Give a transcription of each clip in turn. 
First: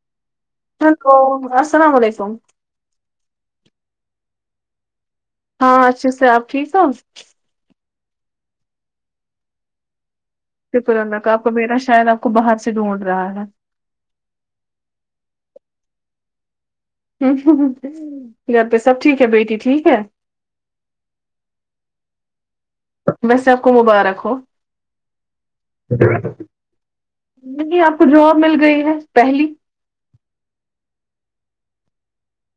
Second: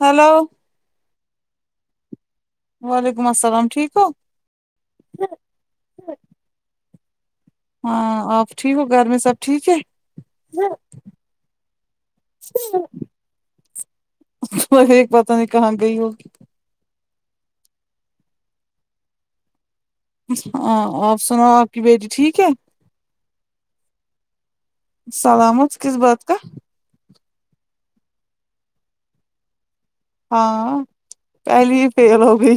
Hello hello السلام علیکم وعلیکم السلام ٹھیک ہو ہاں اچھے سے آپ ٹھیک ہو ہاں آپ ٹھیک ہو گھر میں سب ٹھیک ہے شکر اللہ کا آپ کا میرا شار آپ کو باہر سے ڈھونڈ رہا ہے میں پتا نہیں کہاں گئی ہوگ گھر پہ سب ٹھیک ہے بیٹی ٹھیک ہے ہاں آپ سناو آپ کی بیٹی ٹھیک ہے ویسے آپ کو مبارک ہو سلامت کس بات کا نہیں آپ کو جاب مل گئی ہے پہلی ہاں پہلی فیل ہو گئی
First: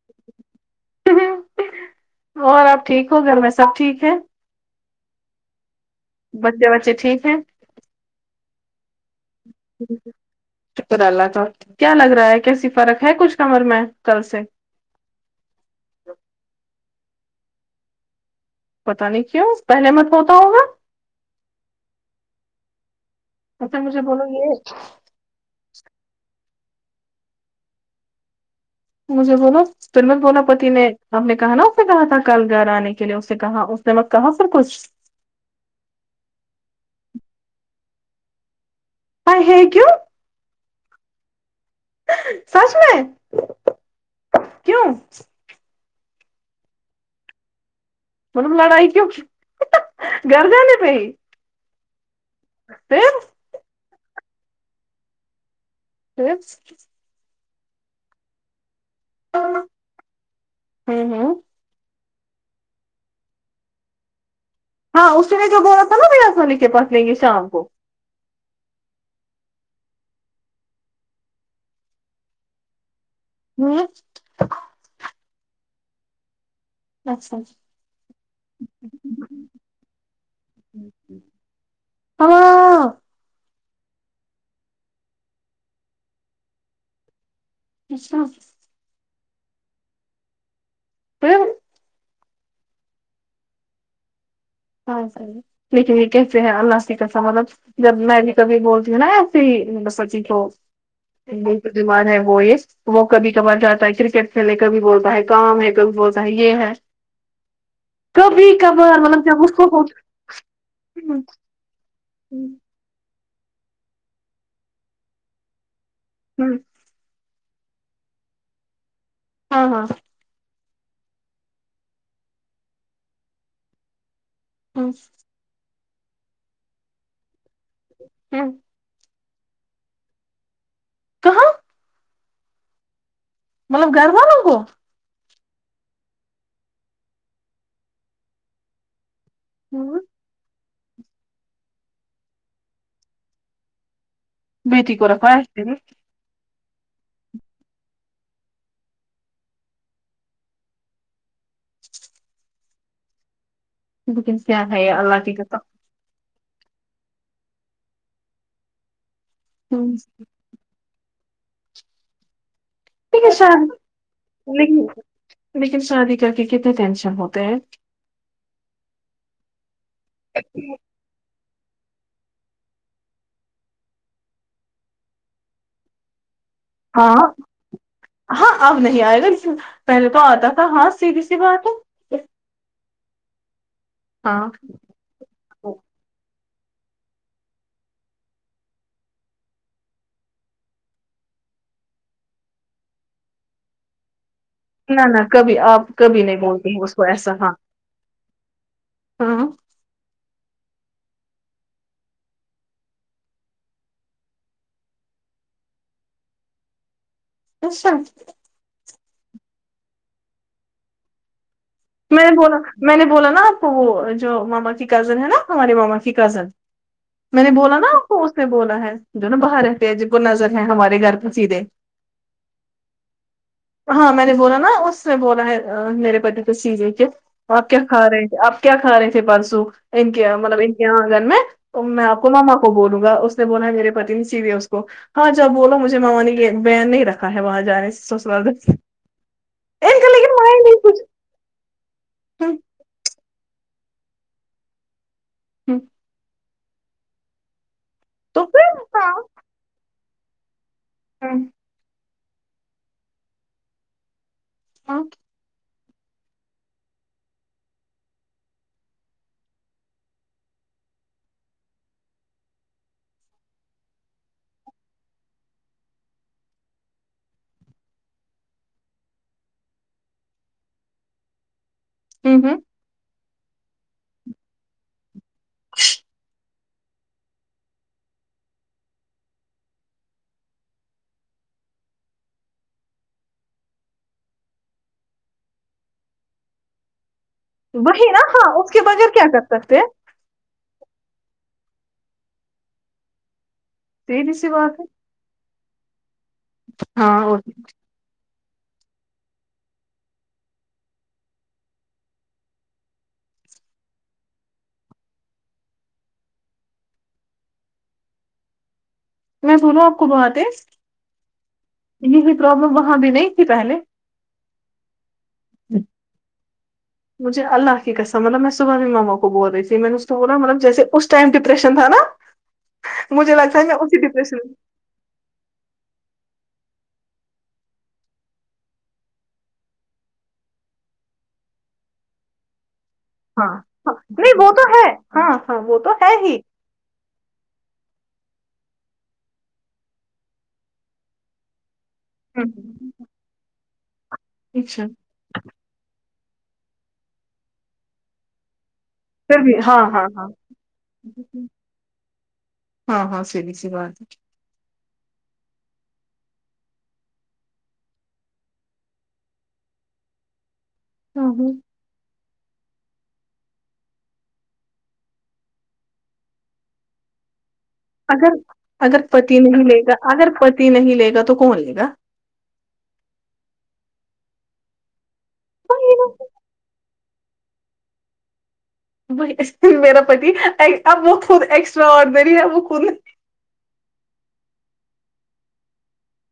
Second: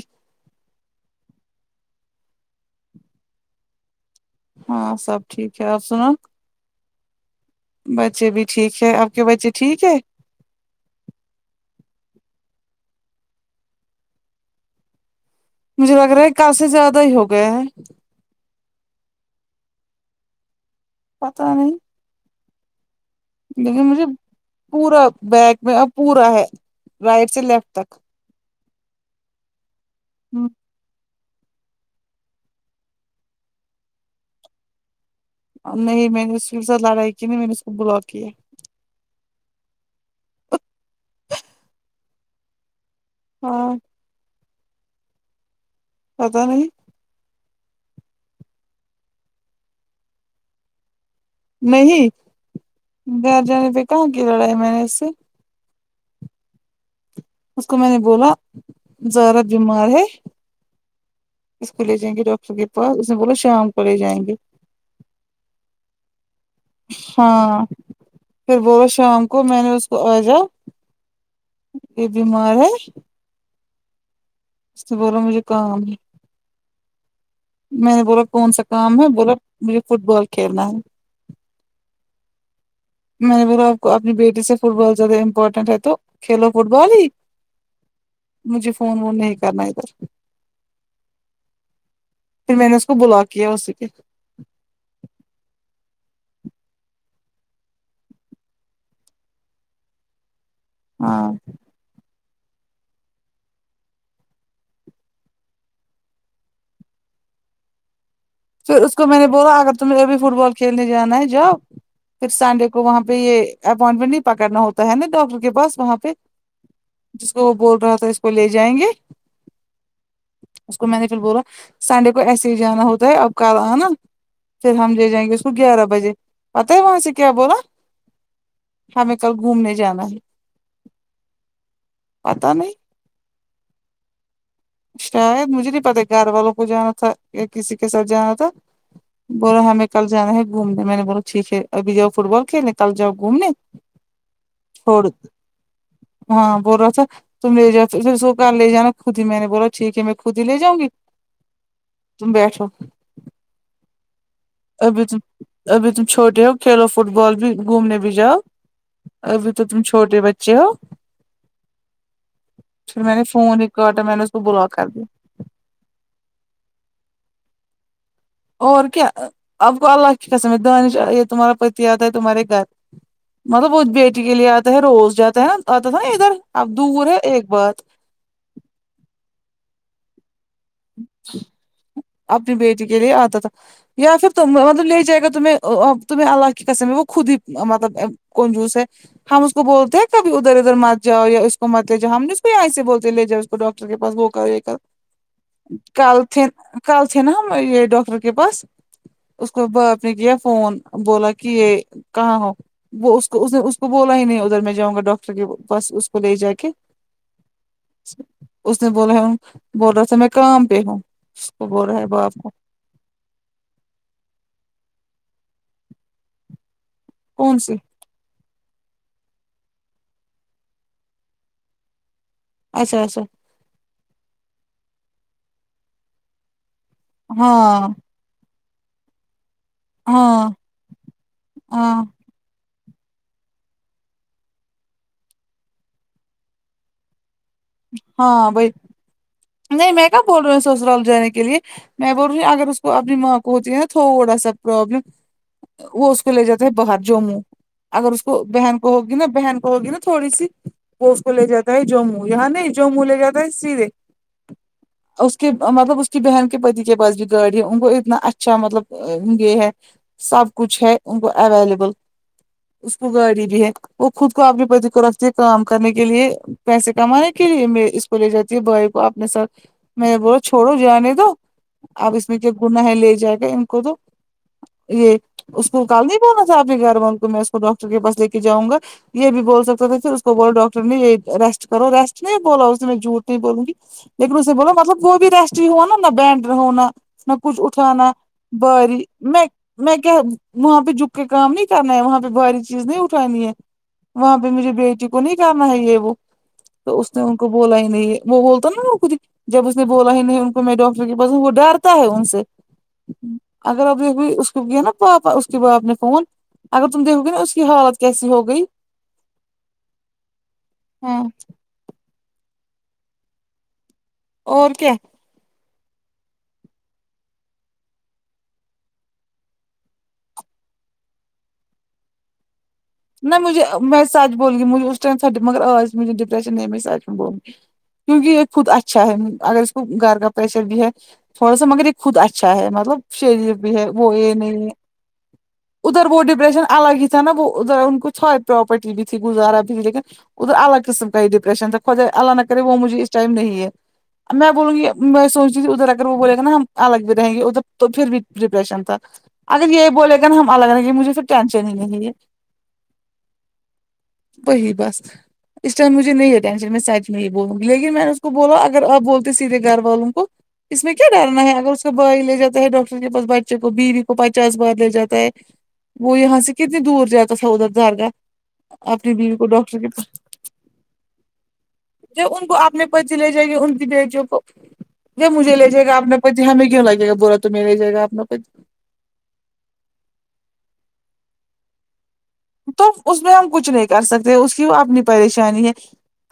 اور آپ ٹھیک ہو گھر میں سب ٹھیک ہے ہاں سب ٹھیک ہے اور سناو بچے بچے ٹھیک ہے بچے بھی ٹھیک ہے آپ کے بچے ٹھیک ہے شکر اللہ تو کیا لگ رہا ہے کیسی فرق ہے کچھ کمر میں کل سے مجھے لگ رہا ہے کہ کل سے زیادہ ہی ہو گئے ہیں پتا نہیں کیوں پہلے مت ہوتا ہوگا پتا نہیں اچھا لیکن مجھے بولو یہ پورا بیک میں پورا ہے رائٹ سے لیفٹ تک مجھے [unintelligible] ب نو سرمت بونا پتی نے ہم نے کہا نا اسے کہا تھا کل گھر آنے کے لیے اسے کہا اس نے مت کہا پھر کچھ نہیں میں نے اس کی ساتھ لڑائی کی نہیں میں نے اس کو بلاکی ہے آیے ہیے کیو سچ میں ہاں کیوں پتا نہیں مطلب لڑائی کیوں گر جہانی پئی نہیں گھر جانے پہ کہاں کی لڑائی میں نے اس سے [unintelligible] اس کو میں نے بولا زہرا ہمم بیمار ہے ہمم اس کو لے جائیں گے ڈاکٹر کی بس اس نے بولا شام کو لے جائیں گے ہاں [unintelligible] اسشنے ج بول س ن پ آ سنے ہاں پھر بولو شام کو میں نے اس کو آجا یہ بیمار ہے ہوں اس نے بولا مجھے کام ہے اچھا میں نے بولا کون سا کام ہے بولا مجھے فٹ بال کھیلنا ہے [unintelligible] میں نے بولا آپ کو اپنی بیٹی سے فٹ بال زیادہ امپورٹنٹ ہے تو کھیلو فٹ بال ہی اچھا مجھے فون وون نہیں کرنا ادھر پھر پھر میں نے اس کو بلاک کیا اسی پہ ہاں صحیح لیکن یہ کیسے ہیں اللہ کی قسم مطلب جب میں بھی کبھی بولتی ہوں نا ایسی سچی کو ہاں بیمار ہے وہ یہ وہ کبھی کبار جاتا ہے کرکٹ کھیلے کبھی بولتا ہے کام ہے کبھی بولتا ہے یہ ہے کبھی پھر اس کھبار کو میں مطلب نے کیا بو بولا اگر تمہیں بھی فٹ بال کھیلنے جانا ہے جاؤ پھر سانڈے کو وہاں پہ یہ اپوائنٹمنٹ نہیں پکڑنا ہوتا ہے نا ڈاکٹر کے پس وہاں پہ ہوں جس کو وہ بول رہا تھا اس کو لے جائیں گے ہاں ہاں اس کو مینیجر بول رہا سنڈے کو ایسے ہی جانا ہوتا اب کل آنا پھر ہم لے جائیں گے اس کو گیارہ بجے پتا ہے وہاں سے کیا بولا ہوں ہمیں کل گھومنے جانا ہے کہاں پتا نہیں مطلب گھر والوں کو شاید مجھے نہیں پتا گھر والوں کو جانا تھا یا کسی کے ساتھ جانا تھا بولا ہمیں کل جانا ہے گھومنے میں نے بولا ٹھیک ہے ابھی جاؤ فٹ بال کھیلے کل جاؤ گھومنے بیٹی چھوڑ کو رکھا ہے پھر ہاں بول رہا تھا تم لے جاؤ اس کو لے جانا خود ہی میں نے بولو ٹھیک ہے میں خود ہی لے جاؤں گی تم بیٹھو بکنگس کیا ہے ابھی تم اللہ کی قسم ابھی تم چھوٹے ہو کھیلو فٹ بال بھی گھومنے بھی جاؤ ابھی تو تم چھوٹے بچ چے ہو پھر میں نے لیکن فون ہی شادی کاٹا میں نے اس کو بلاک کر لیکن دیا لیکن شادی کر کے کتنے ٹینشن ہوتے ہیں اور کیا آپ کو اللہ کی قسم ہے دانش یہ تمہارا پتی آتا ہے تمہارے گھر مطلب وہ بیٹی کے لیے آتا ہے روز جاتا ہے آتا تھا نا ادھر اب دور ہاں ہے ایک بات ہاں اب نہیں آئے گا پہلے تو آتا تھا ہاں سیدھی سی بات ہے اپنی بیٹی کے لیے آتا تھا یا پھر ہاں تم مطلب لے جائے گا تمہیں اب تمہیں اللہ کی قسم وہ خود ہی مطلب کنجوس ہے ہم اس کو بولتے ہیں کبھی ادھر ادھر مت جاؤ یا اس کو مت لے جا ہم اس کو یہاں سے بولتے لے جا ڈاکٹر کے پس وہ کا ایک نہ نہ کبھی آپ کبھی نہیں بولتے ہیں اس کو گئے تھے نا ایسا ہاں ہم یہ ڈاکٹر کے پاس ہاں اس کو باپ نے کیا فون بولا کہ یہ کہاں ہو وہ اس کو اس نے اس کو بولا ہی نہیں ادھر میں جاؤں گا ڈاکٹر کی بس اس کو لے جا کے اشنت اس نے بولا ہے بول رہا تھا میں کام پہ ہوں اس کو برہ ہے میں باپ نے کو بولا میں نے بولا نا آپ وہ جو ماما کی کزن ہے نا ہمارے ماما کی کزن میں نے کون سی بولا نا آپ کو اس نے بولا ہے جو نا باہر رہتے ہیں جن کو نظر ہے ہمارے گھر پہ سیدھے اچھا اچھا ہاں میں نے بولا نا اس میں بولا ہے میرے پتی تو چیزیں کے آپ کیا ہاں کھا رہے تھے آپ کیا کھا رہے تھے پرسو ان کے ہاں مطلب ان کے آنگن میں تو ہاں میں ک ماما کو بولوں گا اس نے بولا ہے میرے پتی نہیں سیوے اس کو ہاں جب بولو مجھے مما نی کی بین نہیں رکھا ہے وہاں جانے سے سسر ہاں بھائی نہیں میں کہاں بول رہی ہوں سسرال جانے کے لیے میں بول رہی ہوں اگر اس کو اپنی ماں کو ہوتی ہے تھوڑا سا پرابلم ہوں وہ اس کو لے جاتا ہے باہر جموں اگر اس کو تو بہن کو پھر ہاں ہوگی نا بہن کو ہوگی نا تھوڑی سی وہ اس کو لے جاتا ہے جموں یہاں نہیں جموں لے جاتا ہے سیدھے ام اس کے مطلب اس کی بہن کے پتی کے پاس بھی گاڑی ہے ان کو اتنا اچھا مطلب یہ ہے سب کچھ ہے ان کو اویلیبل اس کو گاڑی بھی ہے وہ خود کو آپکے پتی کو رکھتی ہے کام کرنے کے لیے پیسے کمانے کے لیے م اسکو لے جاتی ہے بھائی کوآ پ سر میں نے بولا چھوڑو جانے دو آپ اس میں ہوں کیا ہوں گناہ ہے لے جاکے ان کو دو یہ اس کو کال نہیں پانا تھا آپ کے گھر والوں کو میں اس کو ڈاکٹر کے پاس لے کے جاؤں گا یہ بھی بول سکتا تھا پھر اس کو بولو ڈاکٹر نے یہ ریسٹ کرو ریسٹ نہیں بولا اس نے میں جھوٹ نہیں بولوں گی لیکن اس نے بولامطلب وہ بھی ریسٹ ہی ہوا نا نہ بینڈر ہونا میں کچھ وہی اٹھانا نا ہاں اس کے باری بغیر کیا کر میں سکتے ہیں میں کیا وہاں پہ جھک کے کام نہیں کرنا ہے وہاں پہ بھاری چیز نہیں اٹھانی ہے سیدھی وہاں پہ سی مجھے بات ہے بیٹی کو نہیں کرنا ہے یہ وہ تو اس نے ہاں ان اور کو بولا ہی نہیں یہ وہ بولتا نا وہ خودہی جب اس نے بولا ہی نہیں ان کو میں ڈاکٹر کے پاس ہوں وہ ڈرتا ہے ان سے اگر اب د بھی اس کو کیا نا پاپا اس کے باپ نے فون اگر تم دیکھو گے نا اس کی حالت کیسی ہوگئی میں سنوں آپ کو باتیں ہاں یہ بھی پرابلم وہاں بھی نہیں تھی پہلے اور کیا مجھے اللہ کی قسم مطلب میں صبح سے ماما کو بول رہی تھی میں نے اسکو بولا ملب جیسے اس ٹائم ڈپریشن تھا نا نہ لگتا مجھے ہے اسی میں سچ ڈپریشن میں، بولوں گی مجھے اس ٹائم تھا مگر آج مجھے ڈپریشن نہیں ہے میں سچ میں بولوں گی کیونکہ یہ خود اچھا ہے اگر اس کو گھر کا پریشر بھی ہے تھوڑا سا مگر یہ خود اچھا ہے مطلب ہاں شریف بھی ہے ہاں وہ یہ نہیں تو ہے ہاں ہاں تو ادھر ہے وہ ہی ڈپریشن الگ ہی تھا نا وہ ادھر ان کوتھا پراپرٹی بھی تھی گزارا بھی لیکن ادھر الگ قسم کا ہی ڈپریشن تھا اللہ نہ ہوں کرے وہ مجھے اس ٹائم نہیں ہے اب میں بولوں اچھا گی میں سوچ ج ادھر اگر وہ بولے گا ہم الگ بھی رہیں گے ادھر تو پھر بھی ڈپریشن تھا پھر بھی اگر ہاں یہ ہاں بولے گا ہاں نا ہم الگ رہے مجھے پھر ٹینشن ہی نہیں یہ ہاں ہاں سیدھی سی بات ہے وہی بس اس ٹائم مجھے نہیں ہے ٹینشن میں سچ میں ہی بولوں گی لیکن میں نے اس کو بولا اگر آپ بولتے سیدھے گھر والوں کو اس میں کیا ہاں ڈر نا ہاں ہے اگراس کا بھائی لے جا تا ہے ڈاکٹر کے پاس بچے کو بیوی کو پچاس بار لے جاتا ہے وہ یہاں سے کتنی دور جاتا تھا ادھر دارگاہ اگر اگر اپنی بیوی پتی کو نہیں ڈاکٹر لے کے گا پاس اگر پتی نہیں لے گا تو کون لے گا ج ان کو اپنے پتی لے جائیں گے ان کی بیٹیوں کو جب مجھے لے جائے گا اپنا پتی ہمیں کیوں لگے گا بر ا تمہیں لےجائے گا اپنا پتی وہی اس دن میرا پتی ائی اب وہ خود ایکسٹرا آرڈنری ہے وہ خود تو نہیں- اس میں ہم کچھ نہیں کر سکتے اس کی وہ اپنی پریشانی ہے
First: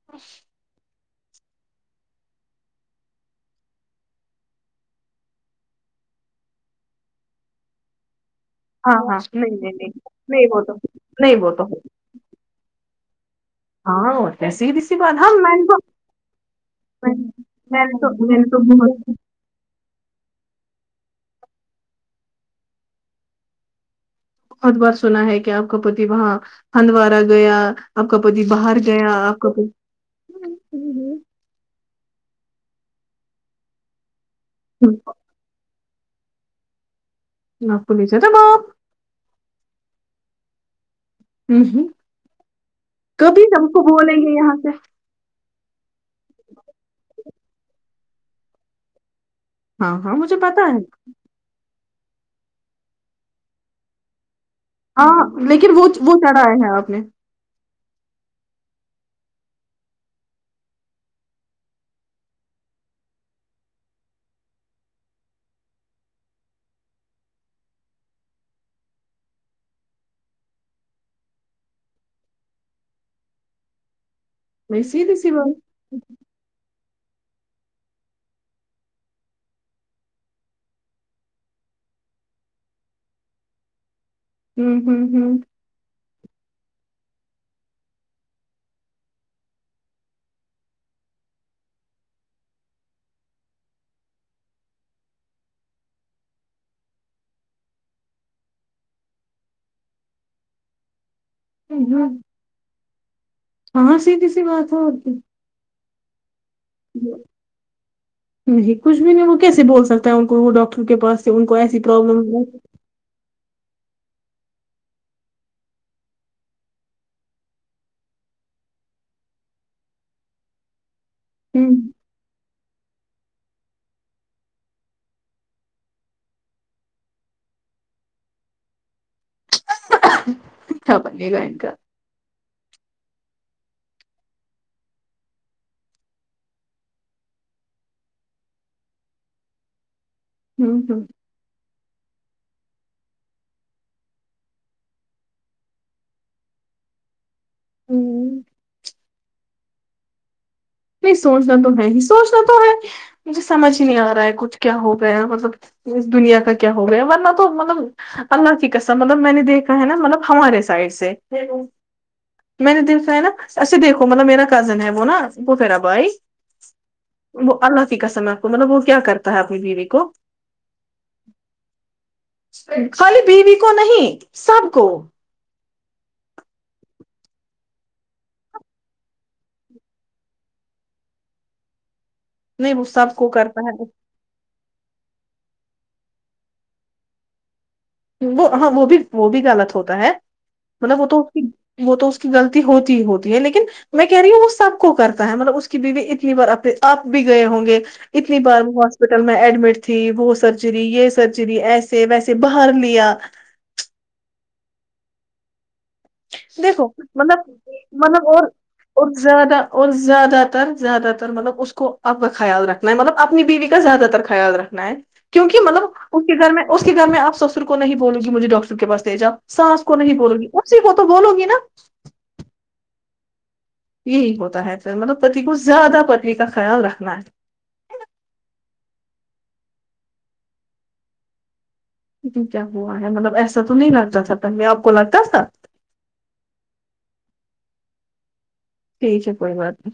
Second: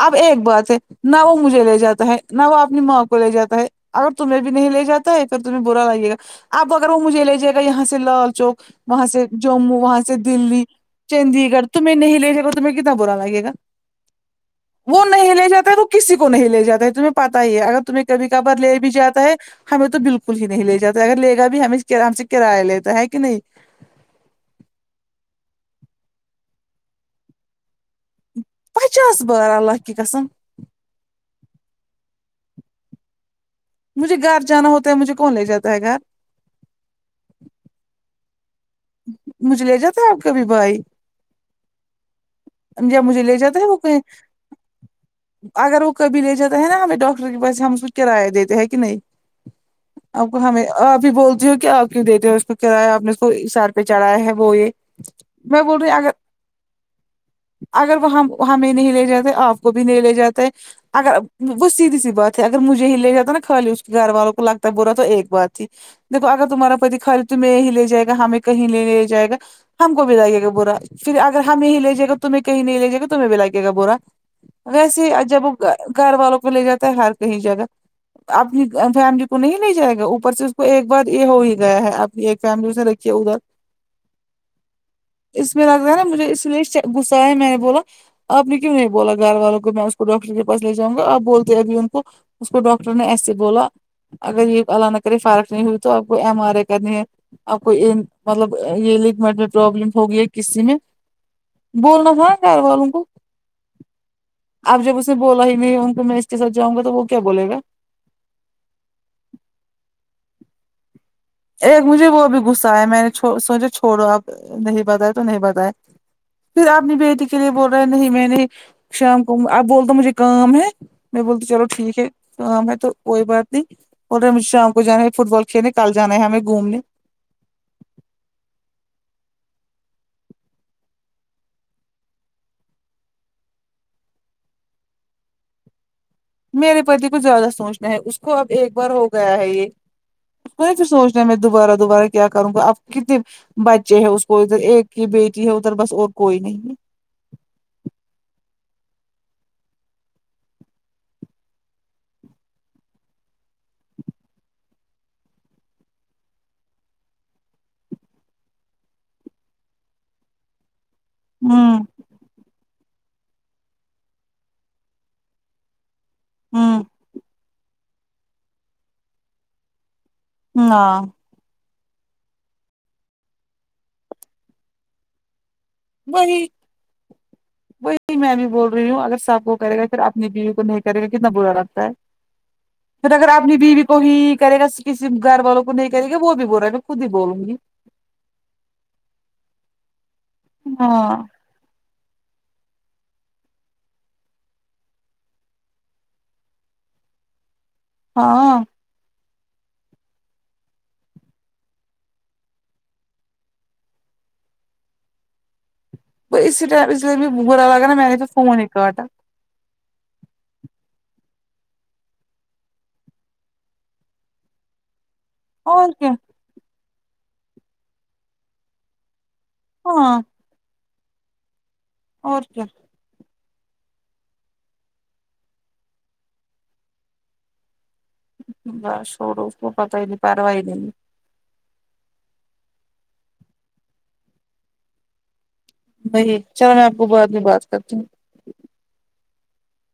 اب ایک بات ہے نہ وہ مجھے لے جاتا ہے نہ وہ اپنی ماں کو لے جاتا ہے اگر تمہیں بھی نہیں لے جاتا ہے پھر تمہیں برا لگے گااب اگر وہ مجھے لے جاۓ گا یہاں سے لال چوک ہاں وہاں ہاں سے نہیں نہیں جموں نہیں وہاں سے نہیں وہ دلی تو نہیں وہ چندی تو گڑھ تمھیں نہیں لےجا ۓ گا تمھیں کتنا برا لگےگا ہاں اور کیا سیدھی سی وہ بات ہاں نہیں لے میں نے جاتا ہے تو کسی کو نہیں لے جاتا ہے تمہیں میں پتہ ہی ہے اگر میں نے تمہیں تو کبھی میں نے کبھار تو لے بھی بہت جاتا ہے ہے ہمیں تو بالکل ہی نہیں لے جاتا اگر لے گا بھی ہمیں ہم سے کرایہ لیتا ہے کہ نہیں بہت بار سنا ہے کہ آپ کا پتی وہاں ہندوارہ گیا کا پتی باہر گیا پچاس آپ بار کا پتی اللہ کی قسم مجھے گھر جانا ہوتا ہے مجھے ہم، کون لے جاتا ہے گھر آپ کو لے جاتا ہے باہر مجھے لے جاتا ہے آپکا بھی بھائی ہم، جب مجھے لے کبھی جاتا ہے ہم وہ کو کہیں بولیں گے یہاں سے اگر وہ کبھی لے جاتا ہے نا ہمیں ڈاکٹر کے پاس ہم اس کو کرایہ دیتے ہیں کہ نہیں ہاں ہاں آپ مجھے کو ہمیں پتا ہے آپ ہی بولتی ہو کہ آپ کیوں دیتے ہو اس کو کرایہ آپ نے اس کو بیچارہ ہے وہ یہ ہاں میں لیکن بول وہ رہی اگر وہ چڑھایا ہے آپ نے اگر وہ ہم ہمیں نہیں لے جاتے آپ کو بھی نہیں لے جاتے اگر وہ سیدھی سی بات ہے اگر مجھے ہی لے جاتا نا خالی اس کے گھر والوں کو لگتا برا تو ایک بات ہی دیکھو اگر تمہارا پتی خالی تمہیں یہیں لے جائے گا ہمیں کہیں نہیں لے جائے گا ہم کو بھی لگے گا برا پھر اگر ہمیں ہی لجیے گا تمہیں کہیں نہیں لے جے گا تمہیں بھی لاگے گا برا میں ویسے ہی سیدھی ا سی جب بات گھر والوں کو لے جاتا ہے ہر کہیں جگہ اپنی فیملی کو نہیں لے جائے گا اوپر سے اس کو ایک بار یہ ہو ہی گیا ہے اپنی ایک فیملی اس نے رکھی ہے ادھر ہوں ہوں ہوں اس میں [unintelligible] لگ رہ ہے نا مجھے اس لیے غصہ آیا میں نے بولا آپ نے کیوں نہیں بولا گھر والوں کو میں اس کو ڈاکٹر کے پاس لے جاؤںنگا آپ بولتے ابھی ان کو اس کو ڈاکٹر نے ایسے بولا اگر یہ الله نا کرے فارق نہیں ہوئی تو آپ کو ایم آر اے کرنی ہے آپ کو مطلب یہ لگمٹ میں پروابلم ہوگیا کسی میں ہوں بولنا تھا گھر والوں کو ہاں ںسیدھی سی بات ہے اب اور جب اس نے بولا ہی نہیں ان کو میں اس کے ساتھ جاں گا تو وہ کیا بولے گا نہیں کچھ بھی نہیں وہ کیسے بول سکتا ہے ان کو وہ ڈاکٹر کے پاس سے ان کو اے ایسی مجھے پرابلم وہ بھی ہے۔ غصہ اے میں نے سوچا چھوڑو اب نہیں بتائے تو نہیں بتائے پھر اپنی بیٹی کے لیے بول رہے نہیں میں نے شام کو اب بول دو مجھے کام ہے میں بولتی چلو ہوں ٹھیک ہے میں تو کوئی بات نہیں بول رہا بے مجھے شام کو جانا ہے فٹ بال کھیلنے کل جانا ہے ہمیں گھومنے ھا بنے لاے گا میرے پتی کو زیادہ سوچنا ہے اس کو اب ایک بار ہو گیا ہے یہ کوئی ہوں پھر ہوں سوچنا میں دوبارہ دوبارہ کیا کروں گا آپ کتنی بچے ہے اس کو ادھر ایک ہی بیٹی ہے ادھر بس اور کوئی نہیں ہوں پھر سوچنا تو ہے ہی سوچنا تو ہے مجھے سمجھ ہی نہیں آ رہا ہے کچھ کیا ہو گیا مطلب اس دنیا کا کیا ہو گیا ورنہ تو مطلب اللہ کی قسم مطلب میں نے دیکھا ہے نا مطلب ہمارے سائڈ سے ہوں میں نے دی سو ہے نا ایسے دیکھو مطلب میرا کزن ہے وہ پھپھیرا بھائی ہوں وہ اللہ کی قسم آپ کو مطلب وہ کیا کرتا ہے اپنی بیوی کو ہاں خالی بیوی کو نہیں سب کو وہی وہی میں بھی بول رہی ہوں اگر سب کو کرے گا پھر اپنی بیوی کو نہیں کرے گا کتنا برا لگتا ہے نہیں وہ پھر سب کو اگر اپنی کرتا ہے بیوی کو ہی کرے گا کسی گھر والوں کو نہیں کرے گا وہ بھی بول رہا ہے میں خود ہی بولوں گی وہ ہاں وہ بھی وہ بھی غلط ہوتا ہے مطلب وہ ہاں تو وہ تو اس کی غلطی ہوتی ہی ہوتی ہے لیکن میں کہہ رہی ہوں وہ سب کو کرتا ہے مطلب اس کی بیوی اتنی بار آپ بھی گئے ہوں گے اتنی بار ہاں وہ ہاسپٹل میں ایڈمٹ تھی وہ سرجری یہ سرجری ایسے ویسے ب بھر لیا اسی دیکھو ٹائم اس لیے بھی مطلب برا لگا نا میں نے تو مطلب فون ہی کاٹا اور زیادہ اور زیادہ تر زیادہ تر مطلب اس کو اب کا خیال رکھنا ہے مطلب اپنی بیوی کا زیادہ تر خیال رکھنا میں کیونکہ مطلب اور کیا اس کے گھر میں اس کے گھر میں آپ سسر کو نہیں بولوں گی مجھے ڈاکٹر کے پاس لے جاو ساس کو نہیں ہاں بولو گی اسی کو تو بولو گی نا اور کیا یہی ہوتا ہے مطلب پتی کو زیادہ پتنی کا خیال رکھنا ہے بس سوڑو اس کو پتہ ہی نہیں پروائی نہی ہے جی کیا ہوا ہے مطلب ایسا تو نہیں لگتا تھا پہلے آپ کو لگتا تھا وہی چلو میں آپ کو بعد میں بات کرتی ہوں ٹھیک ہے کوئی بات نہیں